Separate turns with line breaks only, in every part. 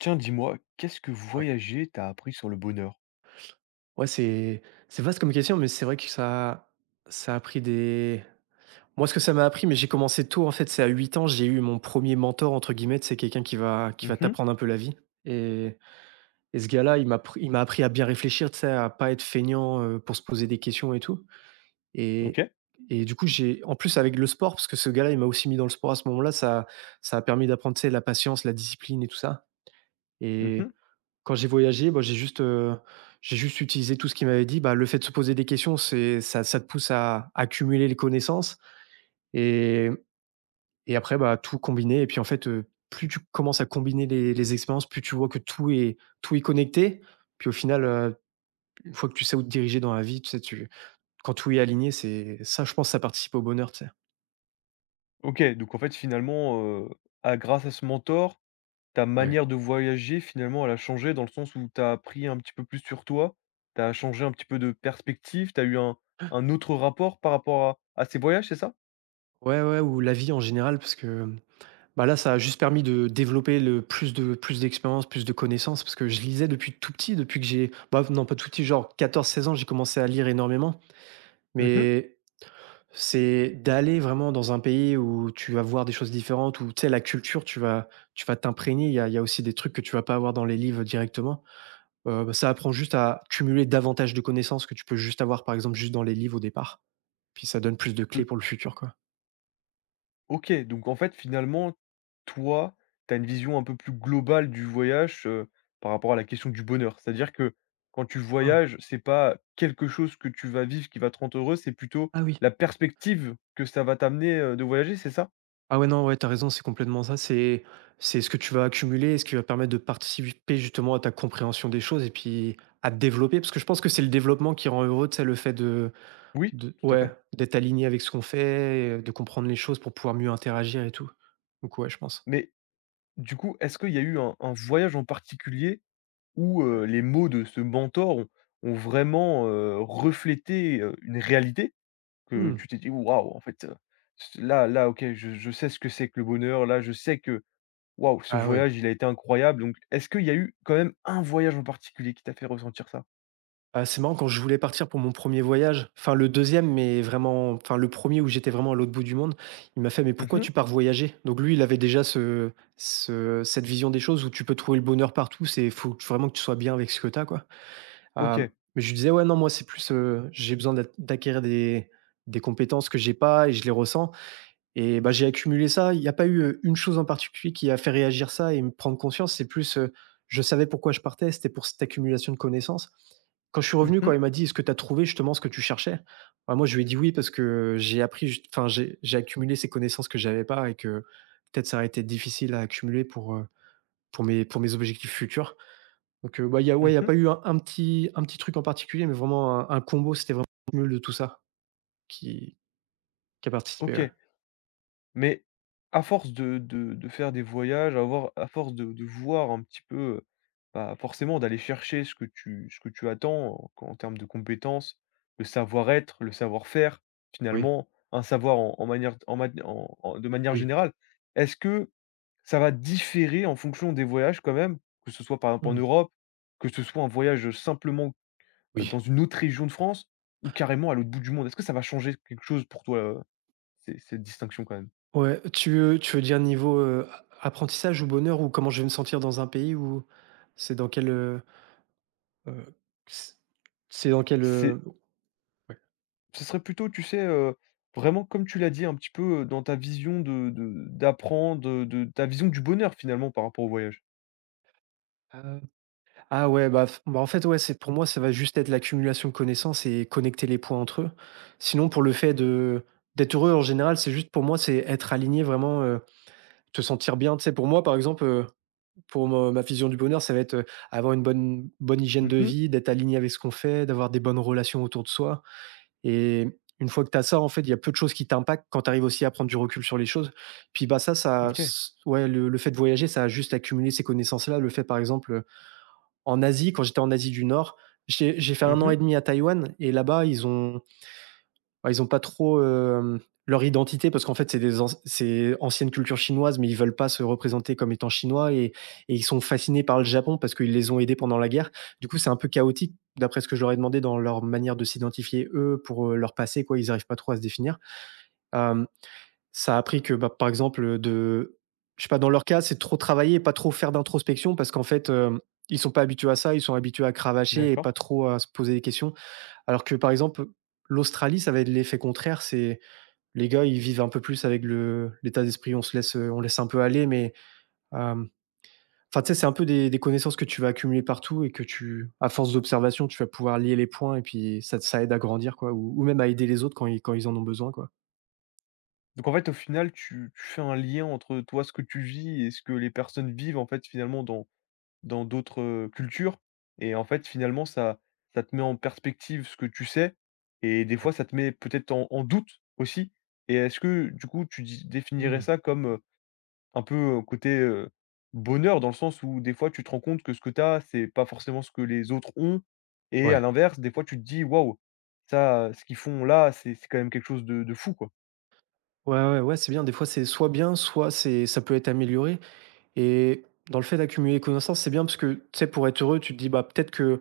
Tiens, dis-moi, qu'est-ce que
Ouais.
voyager t'a appris sur le bonheur?
Ouais, c'est vaste comme question, mais c'est vrai que ça ça a pris des moi, ce que ça m'a appris, mais j'ai commencé tôt, en fait, c'est à 8 ans. J'ai eu mon premier «mentor», entre guillemets, c'est quelqu'un qui va
Mmh.
t'apprendre un peu la vie. Et et ce gars-là, il m'a appris à bien réfléchir, tu sais, à pas être feignant, pour se poser des questions et tout. et
OK.
et du coup, j'ai en plus, avec le sport, parce que ce gars-là, il m'a aussi mis dans le sport à ce moment-là, ça a permis d'apprendre, tu sais, la patience, la discipline et tout ça.
Mmh.
Et quand j'ai voyagé, bah, j'ai juste utilisé tout ce qu'il m'avait dit. Bah, le fait de se poser des questions, c'est ça, ça te pousse à accumuler les connaissances. Et et après, bah, tout combiner et puis, en fait, plus tu commences à combiner les expériences, plus tu vois que tout est connecté. Puis, au final, une fois que tu sais où te diriger dans la vie, tu sais, tu quand tout est aligné, c'est ça, je pense, ça participe au bonheur, tu sais?
OK, donc en fait, finalement, à grâce à ce mentor, ta
Ouais.
manière de voyager, finalement, elle a changé dans le sens où t'as appris un petit peu plus sur toi. T'as changé un petit peu de perspective. T'as eu un autre rapport par rapport à ces voyages, c'est ça?
Ouais, ouais, ou la vie en général. Parce que, bah, là, ça a juste permis de développer le plus de plus d'expérience, plus de connaissances, parce que je lisais depuis tout petit, depuis que j'ai, bah, non, pas tout petit, genre 14 16 ans, j'ai commencé à lire énormément.
Mmh.
Mais c'est d'aller vraiment dans un pays où tu vas voir des choses différentes, où, tu sais, la culture, tu vas t'imprégner, il y a aussi des trucs que tu vas pas avoir dans les livres directement. Bah, ça apprend juste à cumuler davantage de connaissances que tu peux juste avoir, par exemple, juste dans les livres au départ, puis ça donne plus de clés
Tout
pour le futur, quoi.
OK, donc en fait, finalement, toi, tu as une
Ouais.
vision un peu plus globale du voyage, par rapport à la question du bonheur. C'est-à-dire que quand tu
Ah.
voyages, c'est pas quelque chose que tu vas vivre qui va te rendre heureux, c'est plutôt
Ah, oui.
la perspective que ça va t'amener, de voyager, c'est ça?
Ah, ouais, non, ouais, t'as raison, c'est complètement ça. C'est ce que tu vas accumuler et ce qui va permettre de participer justement à ta compréhension des choses et puis à te développer. Parce que je pense que c'est le développement qui rend heureux, tu le fait de,
Oui?
de
Tout à
ouais,
fait.
d'être aligné avec ce qu'on fait, de comprendre les choses pour pouvoir mieux interagir et tout. Donc, ouais, je pense.
Mais du coup, est-ce qu'il y a eu un voyage en particulier où, les mots de ce mentor ont vraiment, reflété, une réalité? Que
Hmm.
tu t'es dit: «Waouh, en fait, c là là, OK, je sais ce que c'est que le bonheur, là, je sais que, waouh, ce
Ah, ouais.
voyage, il a été incroyable.» Donc est-ce qu'il y a eu quand même un voyage en particulier qui t'a fait ressentir ça?
Ah, c'est marrant. Quand je voulais partir pour mon premier voyage, enfin le deuxième, mais vraiment, enfin le premier où j'étais vraiment à l'autre bout du monde, il m'a fait: «Mais pourquoi
Mmh.
tu pars voyager?» Donc lui, il avait déjà ce ce cette vision des choses où tu peux trouver le bonheur partout, c'est faut que vraiment que tu sois bien avec ce que t'as, quoi. Hem,
OK.
mais je lui disais: «Ouais, non, moi, c'est plus, j'ai besoin d'acquérir des compétences que j'ai pas et je les ressens.» Et, bah, j'ai accumulé ça. Il y a pas eu, une chose en particulier qui a fait réagir ça et me prendre conscience. C'est plus, je savais pourquoi je partais, c'était pour cette accumulation de connaissances. Quand je suis
Mmh
revenu,
mh.
quand il m'a dit: «Est-ce que tu as trouvé justement ce que tu cherchais?», bah, moi, je lui ai dit: «Oui», parce que j'ai appris juste, enfin, j'ai accumulé ces connaissances que j'avais pas et que peut-être ça aurait été difficile à accumuler pour, pour mes objectifs futurs. Donc, bah, il y a, ouais, il y a pas
Mmh.
eu un petit truc en particulier, mais vraiment un combo, c'était vraiment le cumul de tout ça qui qui a participé, ouais.
OK. Mais à force de faire des voyages, à, avoir à force de voir un petit peu, bah, forcément d'aller chercher ce que tu attends en en termes de compétences, le savoir-être, le savoir-faire,
Oui,
finalement, un savoir en en manière en mat en en de manière
oui.
générale. Est-ce que ça va différer en fonction des voyages quand même? Que ce soit par exemple en
Mmh.
Europe, que ce soit un voyage, simplement,
Oui.
dans une autre région de France ou carrément à l'autre bout du monde? Est-ce que ça va changer quelque chose pour toi, ces cette distinction quand même?
Ouais, tu veux dire niveau, a apprentissage ou bonheur ou comment je vais me sentir dans un pays, ou c'est dans quel, heu heu, c c'est dans quel, ouais,
Ce serait plutôt, tu sais, vraiment comme tu l'as dit un petit peu, dans ta vision de d'apprendre, de ta vision du bonheur finalement par rapport au voyage.
heu, ah, ouais, bah, f bah, en fait, ouais, c'est pour moi, ça va juste être l'accumulation de connaissances et connecter les points entre eux. Sinon, pour le fait de d'être heureux en général, c'est juste pour moi, c'est être aligné vraiment, te sentir bien. Tu sais, pour moi, par exemple, pour me ma vision du bonheur, ça va être, avoir une bonne hygiène de
Mmh.
vie, d'être aligné avec ce qu'on fait, d'avoir des bonnes relations autour de soi. Et une fois que tu as ça, en fait, il y a peu de choses qui t'impactent quand tu arrives aussi à prendre du recul sur les choses. Puis, bah,
OK.
ouais, le fait de voyager, ça a juste accumulé ces connaissances-là. Le fait, par exemple, en Asie, quand j'étais en Asie du Nord, j'ai fait un an
Mmh.
et demi à Taïwan et là-bas, ils ont, ouais, ils ont pas trop, leur identité, parce qu'en fait, c'est des anc c'est ancienne culture chinoise, mais ils veulent pas se représenter comme étant chinois, et ils sont fascinés par le Japon parce qu'ils les ont aidés pendant la guerre. Du coup, c'est un peu chaotique d'après ce que je leur ai demandé dans leur manière de s'identifier eux pour, leur passé, quoi, ils arrivent pas trop à se définir. Hem, Ça a appris que, bah, par exemple, de je sais pas, dans leur cas, c'est trop travailler et pas trop faire d'introspection, parce qu'en fait, ils sont pas habitués à ça, ils sont habitués à cravacher et
D'accord.
pas trop à se poser des questions. Alors que, par exemple, l'Australie, ça va être l'effet contraire, c'est les gars, ils vivent un peu plus avec le l'état d'esprit, on se laisse, on laisse un peu aller, mais, hem, enfin, tu sais, c'est un peu des connaissances que tu vas accumuler partout et que tu à force d'observation, tu vas pouvoir lier les points, et puis ça aide à grandir, quoi, ou même à aider les autres quand ils en ont besoin, quoi.
Donc en fait, au final, tu fais un lien entre toi, ce que tu vis et ce que les personnes vivent en fait finalement dans d'autres, cultures et en fait finalement ça te met en perspective ce que tu sais et des
Ouais.
fois ça te met peut-être en en doute aussi et est-ce que du coup tu dis définirais
Mmh.
ça comme, un peu, côté, bonheur dans le sens où des fois tu te rends compte que ce que tu as, c'est pas forcément ce que les autres ont et à
Ouais.
l'inverse, des fois tu te dis: «Waouh, ça, ce qu'ils font là, c'est quand même quelque chose de fou, quoi.»
Ouais, ouais, ouais, c'est bien. Des fois, c'est soit bien, soit c'est ça peut être amélioré. Et dans le fait d'accumuler les connaissances, c'est bien parce que, tu sais, pour être heureux, tu te dis: «Bah, peut-être que...»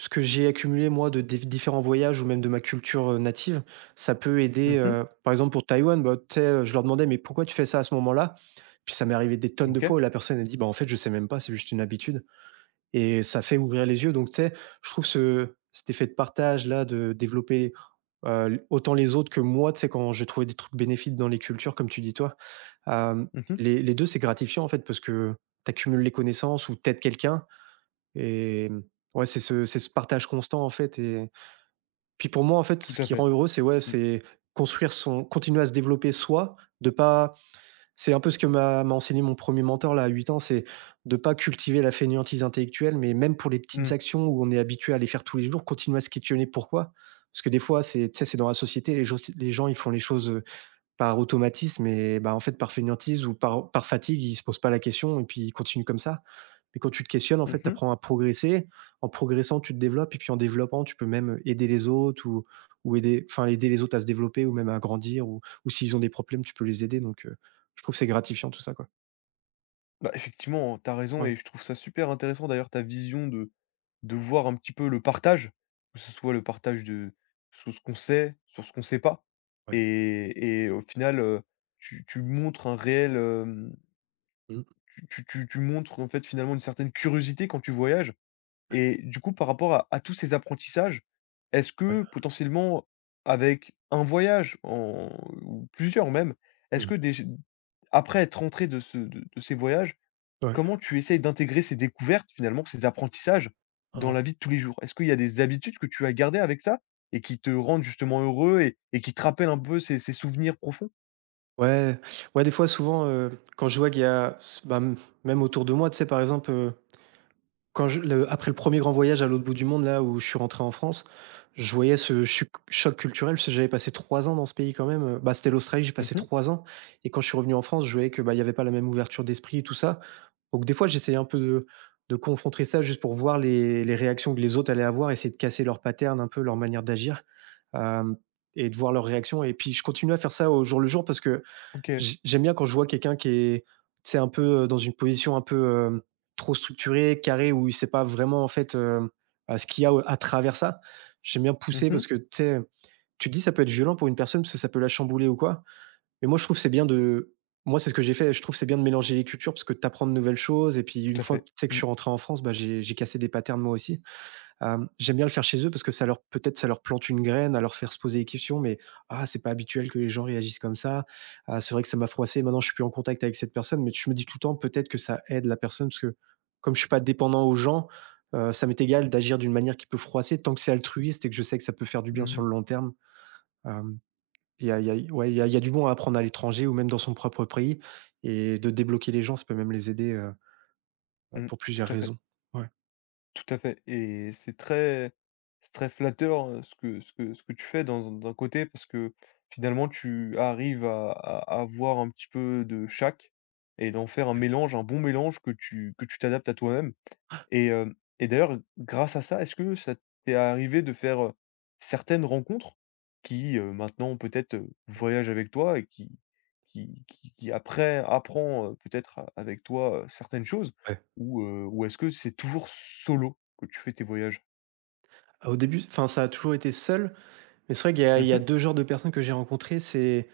Ce que j'ai accumulé, moi, de des différents voyages ou même de ma culture, native, ça peut aider.
Mmh.
Par exemple, pour Taïwan, bah, tu sais, je leur demandais: «Mais pourquoi tu fais ça à ce moment-là?» Puis ça m'est arrivé des tonnes de
OK.
fois où la personne a dit: «Bah, en fait, je sais même pas, c'est juste une habitude.» Et ça fait ouvrir les yeux. Donc, tu sais, je trouve ce cet effet de partage là, de développer, heu, autant les autres que moi, tu sais, quand j'ai trouvé des trucs bénéfiques dans les cultures, comme tu dis, toi. hem,
Mmh.
les les deux, c'est gratifiant, en fait, parce que tu accumules les connaissances ou t'aides quelqu'un, et, mmh, ouais, c'est ce partage constant, en fait. Et puis, pour moi, en fait,
Tout
ce
à
qui
fait.
rend heureux, c'est, ouais,
Mmh.
c'est construire son, continuer à se développer soi, de pas, c'est un peu ce que m'a enseigné mon premier mentor, là, à 8 ans, c'est de pas cultiver la fainéantise intellectuelle, mais même pour les petites
Mmh.
actions où on est habitué à les faire tous les jours, continuer à se questionner pourquoi. Parce que, des fois, c'est tu sais, c'est dans la société, les gens, ils font les choses par automatisme et, bah, en fait, par fainéantise ou par fatigue, ils se posent pas la question et puis ils continuent comme ça. Mais quand tu te questionnes, en fait, tu
Mmh.
apprends à progresser. En progressant, tu te développes et puis, en développant, tu peux même aider les autres, ou aider, enfin, aider les autres à se développer ou même à grandir, ou s'ils ont des problèmes, tu peux les aider. Donc, je trouve que c'est gratifiant tout ça, quoi.
Bah, effectivement, tu as raison
Ouais.
et je trouve ça super intéressant d'ailleurs ta vision de voir un petit peu le partage, que ce soit le partage de sur ce qu'on sait, sur ce qu'on sait pas
Ouais.
et au final, tu montres un réel, hem,
Mmh.
tu montres en fait finalement une certaine curiosité quand tu voyages et du coup par rapport à tous ces apprentissages, est-ce
Ouais.
que potentiellement avec un voyage en ou plusieurs même, est-ce
Mmh.
que déj après être rentré de ce de ces voyages,
Ouais.
comment tu essayes d'intégrer ces découvertes, finalement, ces apprentissages dans
Ah.
la vie de tous les jours? Est-ce qu'il y a des habitudes que tu as gardées avec ça et qui te rendent justement heureux et qui te rappellent un peu ces souvenirs profonds?
Ouais, ouais, des fois, souvent, quand je vois qu'il y a s bah, m même autour de moi, tu sais, par exemple, quand je le après le premier grand voyage à l'autre bout du monde, là, où je suis rentré en France, je voyais ce chuc choc culturel parce que j'avais passé 3 ans dans ce pays quand même. Bah, c'était l'Australie, j'ai passé
Mmh.
3 ans. Et quand je suis revenu en France, je voyais que, bah, il y avait pas la même ouverture d'esprit et tout ça. Donc des fois, j'essayais un peu de confronter ça juste pour voir les réactions que les autres allaient avoir, essayer de casser leur pattern un peu, leur manière d'agir, hem et de voir leurs réactions. Et puis je continue à faire ça au jour le jour parce que
OK.
j'aime bien quand je vois quelqu'un qui est, tu sais, un peu, dans une position un peu, trop structurée, carrée, où il sait pas vraiment, en fait, bah, ce qu'il y a au à travers ça. J'aime bien pousser
Mmh.
parce que, tu sais, tu te dis ça peut être violent pour une personne parce que ça peut la chambouler ou quoi. Mais moi, je trouve que c'est bien de moi, c'est ce que j'ai fait. Je trouve que c'est bien de mélanger les cultures parce que tu apprends de nouvelles choses. Et puis
Tout
une
à
fois
fait.
que tu sais que je
Mmh.
suis rentré en France, bah, j'ai cassé des patterns moi aussi. J'aime bien le faire chez eux parce que ça leur peut-être ça leur plante une graine, à leur faire se poser des questions, mais: «Ah, c'est pas habituel que les gens réagissent comme ça. Ah, c'est vrai que ça m'a froissé, maintenant je suis plus en contact avec cette personne», mais je me dis tout le temps peut-être que ça aide la personne parce que comme je suis pas dépendant aux gens, ça m'est égal d'agir d'une manière qui peut froisser tant que c'est altruiste et que je sais que ça peut faire du bien
Mmh
sur
mh.
le long terme. Hem, il y a ouais, il y a du bon à apprendre à l'étranger ou même dans son propre pays et de débloquer les gens, ça peut même les aider,
Mmh.
pour plusieurs
Tout à fait,
raisons. Ouais.
tout à fait et c'est très flatteur, ce que ce que ce que tu fais dans un d'un côté parce que, finalement, tu arrives à avoir un petit peu de chaque et d'en faire un mélange, un bon mélange que tu t'adaptes à toi-même. Et hem et d'ailleurs, grâce à ça, est-ce que ça t'est arrivé de faire, certaines rencontres qui, maintenant peut-être, voyagent avec toi et qui après apprend, peut-être a avec toi, certaines choses?
Ouais.
Ou est-ce que c'est toujours solo que tu fais tes voyages?
Au début, enfin, ça a toujours été seul. Mais c'est vrai qu'il y a
Mmh
il y a
mh.
2 genres de personnes que j'ai rencontrées. C'est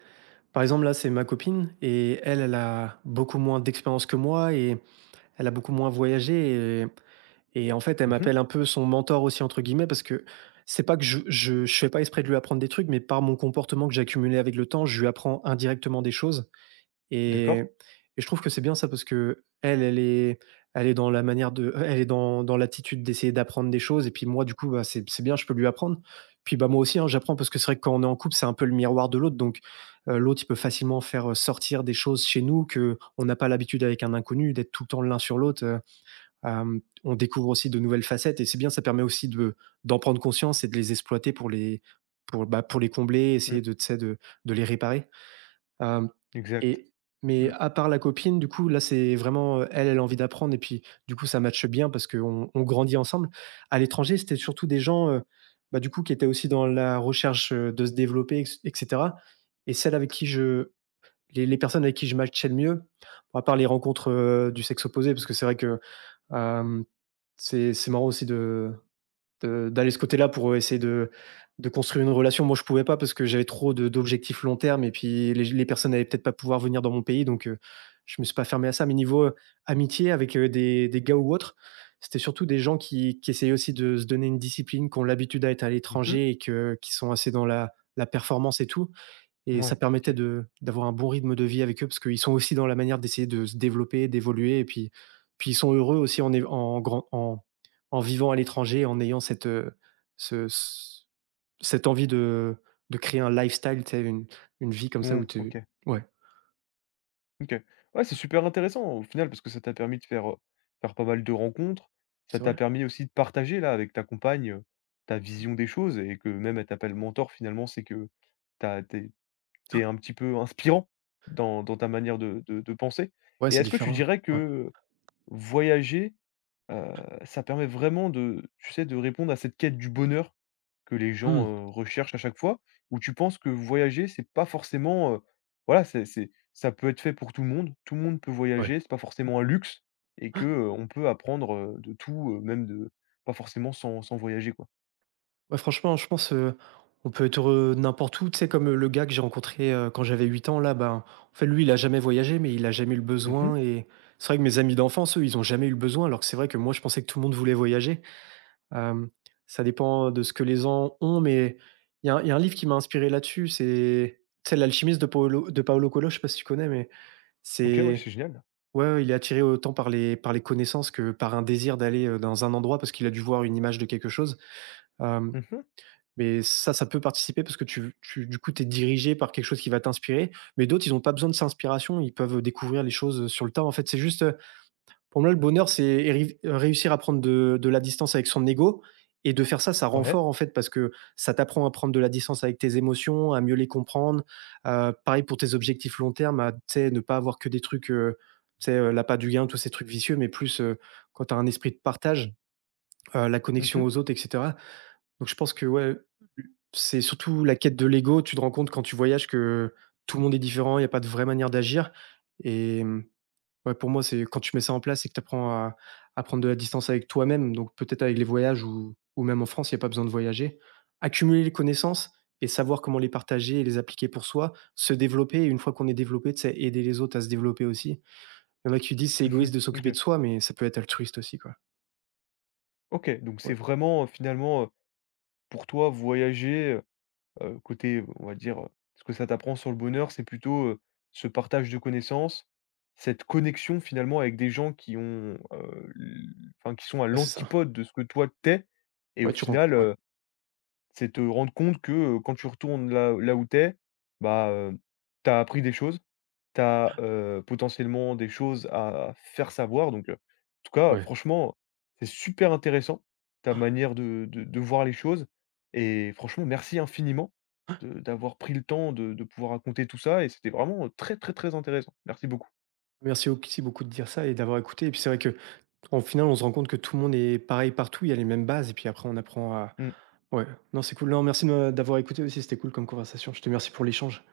par exemple, là, c'est ma copine et elle, elle a beaucoup moins d'expérience que moi et elle a beaucoup moins voyagé. Et en fait, elle
Mmh.
m'appelle un peu «son mentor» aussi entre guillemets, parce que c'est pas que je fais pas exprès de lui apprendre des trucs, mais par mon comportement que j'ai accumulé avec le temps, je lui apprends indirectement des choses. et
D'accord.
et je trouve que c'est bien ça parce que elle est dans la manière de elle est dans l'attitude d'essayer d'apprendre des choses. Et puis moi, du coup, bah, c'est bien, je peux lui apprendre. Puis, bah, moi aussi, hein, j'apprends, parce que c'est vrai que quand on est en couple, c'est un peu le miroir de l'autre. Donc l'autre, il peut facilement faire, sortir des choses chez nous que on n'a pas l'habitude avec un inconnu, d'être tout le temps l'un sur l'autre, on découvre aussi de nouvelles facettes et c'est bien, ça permet aussi de d'en prendre conscience et de les exploiter pour les pour, bah, pour les combler, essayer
Mmh.
de, tu sais, de les réparer. Hem
Exact.
et Mais
Mmh.
à part la copine, du coup, là, c'est vraiment, elle, elle a envie d'apprendre et puis, du coup, ça matche bien parce qu'on grandit ensemble. À l'étranger, c'était surtout des gens, bah, du coup, qui étaient aussi dans la recherche, de se développer et cetera. Et celles avec qui je les personnes avec qui je matchais le mieux, bon, à part les rencontres, du sexe opposé, parce que c'est vrai que, hem, c'est marrant aussi de d'aller ce côté-là pour, essayer de construire une relation. Moi, je pouvais pas parce que j'avais trop de d'objectifs long terme et puis les personnes allaient peut-être pas pouvoir venir dans mon pays. Donc je me suis pas fermé à ça. Mais niveau, amitié avec, heu, des gars ou autres, c'était surtout des gens qui essayaient aussi de se donner une discipline, qui ont l'habitude à être à
Mmh mh.
l'étranger et que qui sont assez dans la performance et tout. Et ça
Ouais, OK.
permettait de d'avoir un bon rythme de vie avec eux parce qu'ils sont aussi dans la manière d'essayer de se développer, d'évoluer. Et puis ils sont heureux aussi en év en grand en en vivant à l'étranger, en ayant cette, ce ce cette envie de créer un lifestyle, tu sais, une vie comme ça
Mmh,
où tu
OK.
ouais,
OK. Ouais, c'est super intéressant au final parce que ça t'a permis de faire, faire pas mal de rencontres. Ça
c'est
t'a
vrai.
permis aussi de partager là avec ta compagne, ta vision des choses et que même elle t'appelle mentor finalement, c'est que t'as t'es tu un petit peu inspirant dans ta manière de penser
Ouais,
et
c'est
est-ce que tu
différent,
dirais
ouais.
que voyager, Heu, ça permet vraiment de tu sais, de répondre à cette quête du bonheur que les
Mmh,
gens, recherchent à chaque fois, où tu penses que voyager, c'est pas forcément, voilà, c'est ça peut être fait pour tout le monde. Tout le monde peut
ouais.
voyager, c'est pas forcément un luxe et que, on peut apprendre, de tout, même de pas forcément sans voyager, quoi.
Ouais, franchement, je pense, on peut être heureux n'importe où. Tu sais, comme, le gars que j'ai rencontré, quand j'avais 8 ans là, ben, en fait, lui, il a jamais voyagé, mais il a jamais eu le
Mmh.
besoin. Et c'est vrai que mes amis d'enfance, eux, ils ont jamais eu le besoin, alors que c'est vrai que moi, je pensais que tout le monde voulait voyager. Hem, Ça dépend de ce que les gens ont, mais il y a un livre qui m'a inspiré là-dessus, c'est tu sais, L'Alchimiste de Paolo Coelho, je sais pas si tu connais, mais
OK, ouais,
c'est
c'est génial.
ouais, ouais, il est attiré autant par les connaissances que par un désir d'aller, dans un endroit parce qu'il a dû voir une image de quelque chose. Hem
Mmh.
Mais ça peut participer parce que tu du coup, tu es dirigé par quelque chose qui va t'inspirer, mais d'autres, ils ont pas besoin de s'inspiration, ils peuvent découvrir les choses, sur le tas. En fait, c'est juste, pour moi, le bonheur, c'est réussir à prendre de la distance avec son ego. Et de faire ça, ça rend
Ouais.
fort, en fait, parce que ça t'apprend à prendre de la distance avec tes émotions, à mieux les comprendre. Pareil pour tes objectifs long terme, à, tu sais, ne pas avoir que des trucs, tu sais, l'appât du gain, tous ces trucs vicieux, mais plus, quand tu as un esprit de partage, la
Mmh
connexion
mh.
aux autres et cetera. Donc je pense que ouais, c'est surtout la quête de l'ego. Tu te rends compte quand tu voyages que tout le monde est différent, il n'y a pas de vraie manière d'agir. Et mmh, ouais, pour moi, c'est quand tu mets ça en place et que tu apprends à prendre de la distance avec toi-même, donc peut-être avec les voyages ou même en France, il n'y a pas besoin de voyager. Accumuler les connaissances et savoir comment les partager et les appliquer pour soi, se développer, et une fois qu'on est développé, tu sais, aider les autres à se développer aussi. Il y en a qui disent: «C'est
Mmh.
égoïste de s'occuper de
OK.
soi», mais ça peut être altruiste aussi, quoi.
OK, donc c'est
Ouais.
vraiment, finalement, pour toi voyager, côté, on va dire, ce que ça t'apprend sur le bonheur, c'est plutôt, ce partage de connaissances, cette connexion finalement avec des gens qui ont, l enfin qui sont à
Ouais, c'est ça.
l'antipode de ce que toi t'es. Et au
Ouais, tu rencontres.
final,
Ouais,
c'est te rendre compte que, quand tu retournes là où t'es, bah, tu appris des choses, tu as, potentiellement des choses à faire savoir donc, en tout cas,
ouais.
franchement, c'est super intéressant ta manière de voir les choses et franchement merci infiniment de d'avoir pris le temps de pouvoir raconter tout ça et c'était vraiment, très, très, très intéressant. Merci beaucoup.
Merci aussi beaucoup de dire ça et d'avoir écouté. Et puis c'est vrai que, qu'en final, on se rend compte que tout le monde est pareil partout, il y a les mêmes bases, et puis après on apprend à.
Mmh.
Ouais, non, c'est cool. Non, merci de d'avoir écouté aussi, c'était cool comme conversation. Je te remercie pour l'échange.